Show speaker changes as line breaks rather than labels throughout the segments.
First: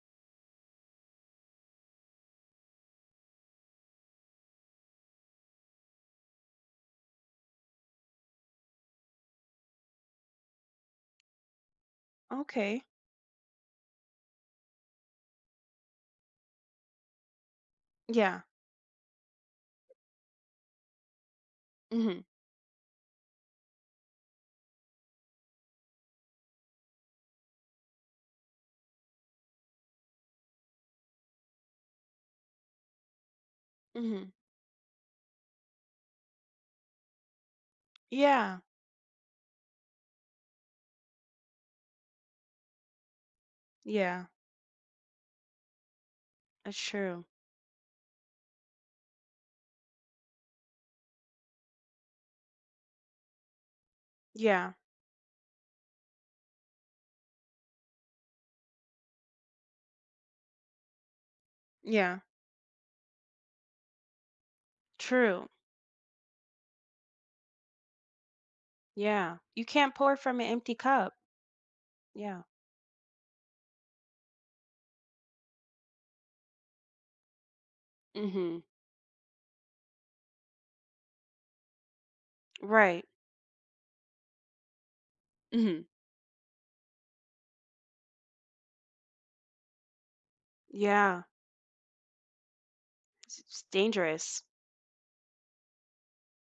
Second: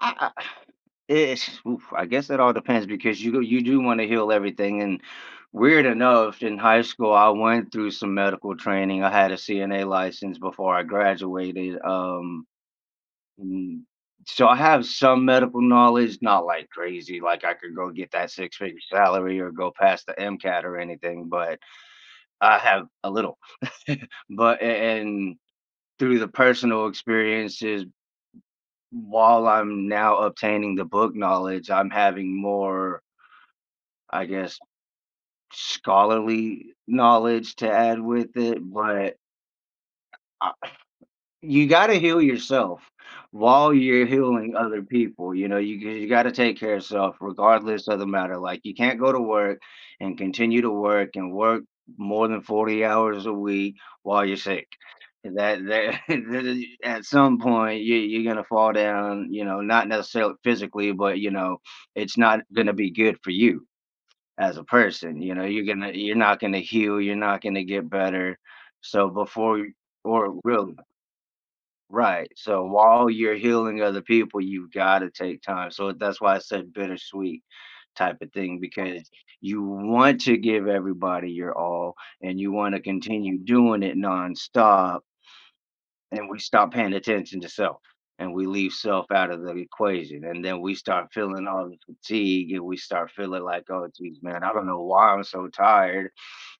I I ish whoo I guess it all depends, because you go you do wanna heal everything, and weird enough in high school, I went through some medical training. I had a CNA license before I graduated, um,
Okay.
mm, so, I have some medical knowledge not like crazy, like, I could go get that
Yeah.
six-figure salary or go past the MCAT or anything, but
Mhm.
I have a little. But a and through the personal experiences, while I'm now obtaining the book knowledge, I'm having more I
Mhm.
guess, scholarly knowledge to add with
Yeah.
it, but Ah you gotta heal yourself while you're
Yeah.
healing other people, you know? You you gotta take care
That's
of yourself
true.
regardless of the matter. Like, you can't go to work and continue to work and work more than 40 hours a week while you're sick.
Yeah.
That that that is at some point, you you're gonna fall down, you know, not necessarily physically, but, you know, it's
Yeah.
not gonna be good for you as a person, you know?
True.
You're gonna you're not gonna heal. You're not gonna get better. So,
Yeah.
before
You
y
can't pour
or
from an empty
really
cup.
Right.
Yeah.
So while you're healing other people, you've gotta take time. So that's why I said bittersweet type of thing
Right.
because you want to give everybody your all, and you wanna
Right.
continue doing it nonstop
Mhm.
and we stop paying attention to self, and we leave self out of the equation, and then we start
Yeah.
feeling all the fatigue, and we start feeling
S
like, "Oh, jeez,
dangerous.
man. I don't know why I'm so tired."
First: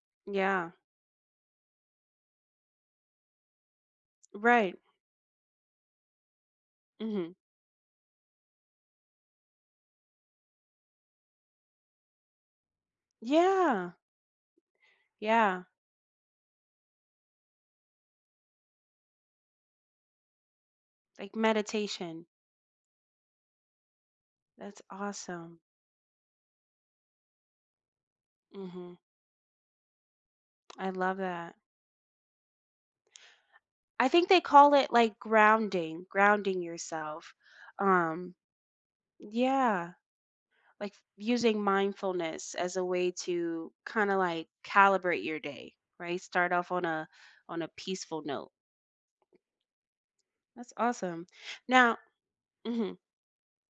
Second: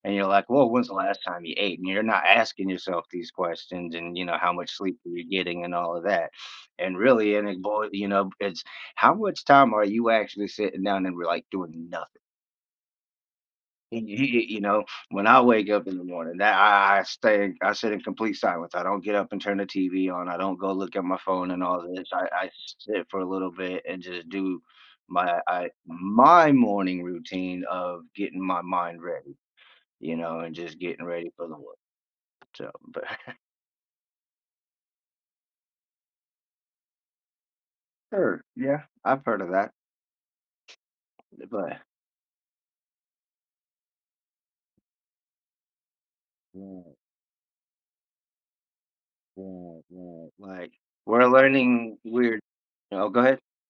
And you're like,
Yeah.
"Woah. When's the last time you ate?" You're not asking yourself these questions and, you know, "How much
Right.
sleep were you getting," and all of that, and
Mhm.
really and it boy, you know, it's how much time are you actually sitting down and were, like, doing nothing?
Yeah.
Y y you know, when I
Yeah.
wake up in the morning that I I stay I sit in complete silence. I don't get up and turn the TV on, I don't go look at my
Like
phone and all this.
meditation.
I I sit for a little bit and just do
That's
my
awesome.
I my morning routine of getting my
Mhm.
mind ready, you know, and just
I
getting
love
ready for the
that.
world. So but
I think they call it like grounding. Grounding yourself. Um
Sure. Yeah, I've heard of that.
yeah. Like
D
using
but
mindfulness as a way to kinda like calibrate your day, right? Start off on
Right.
a on a peaceful note.
Right, right.
That's
Like,
awesome.
we're
Now
learning weird
mhm.
no, go head.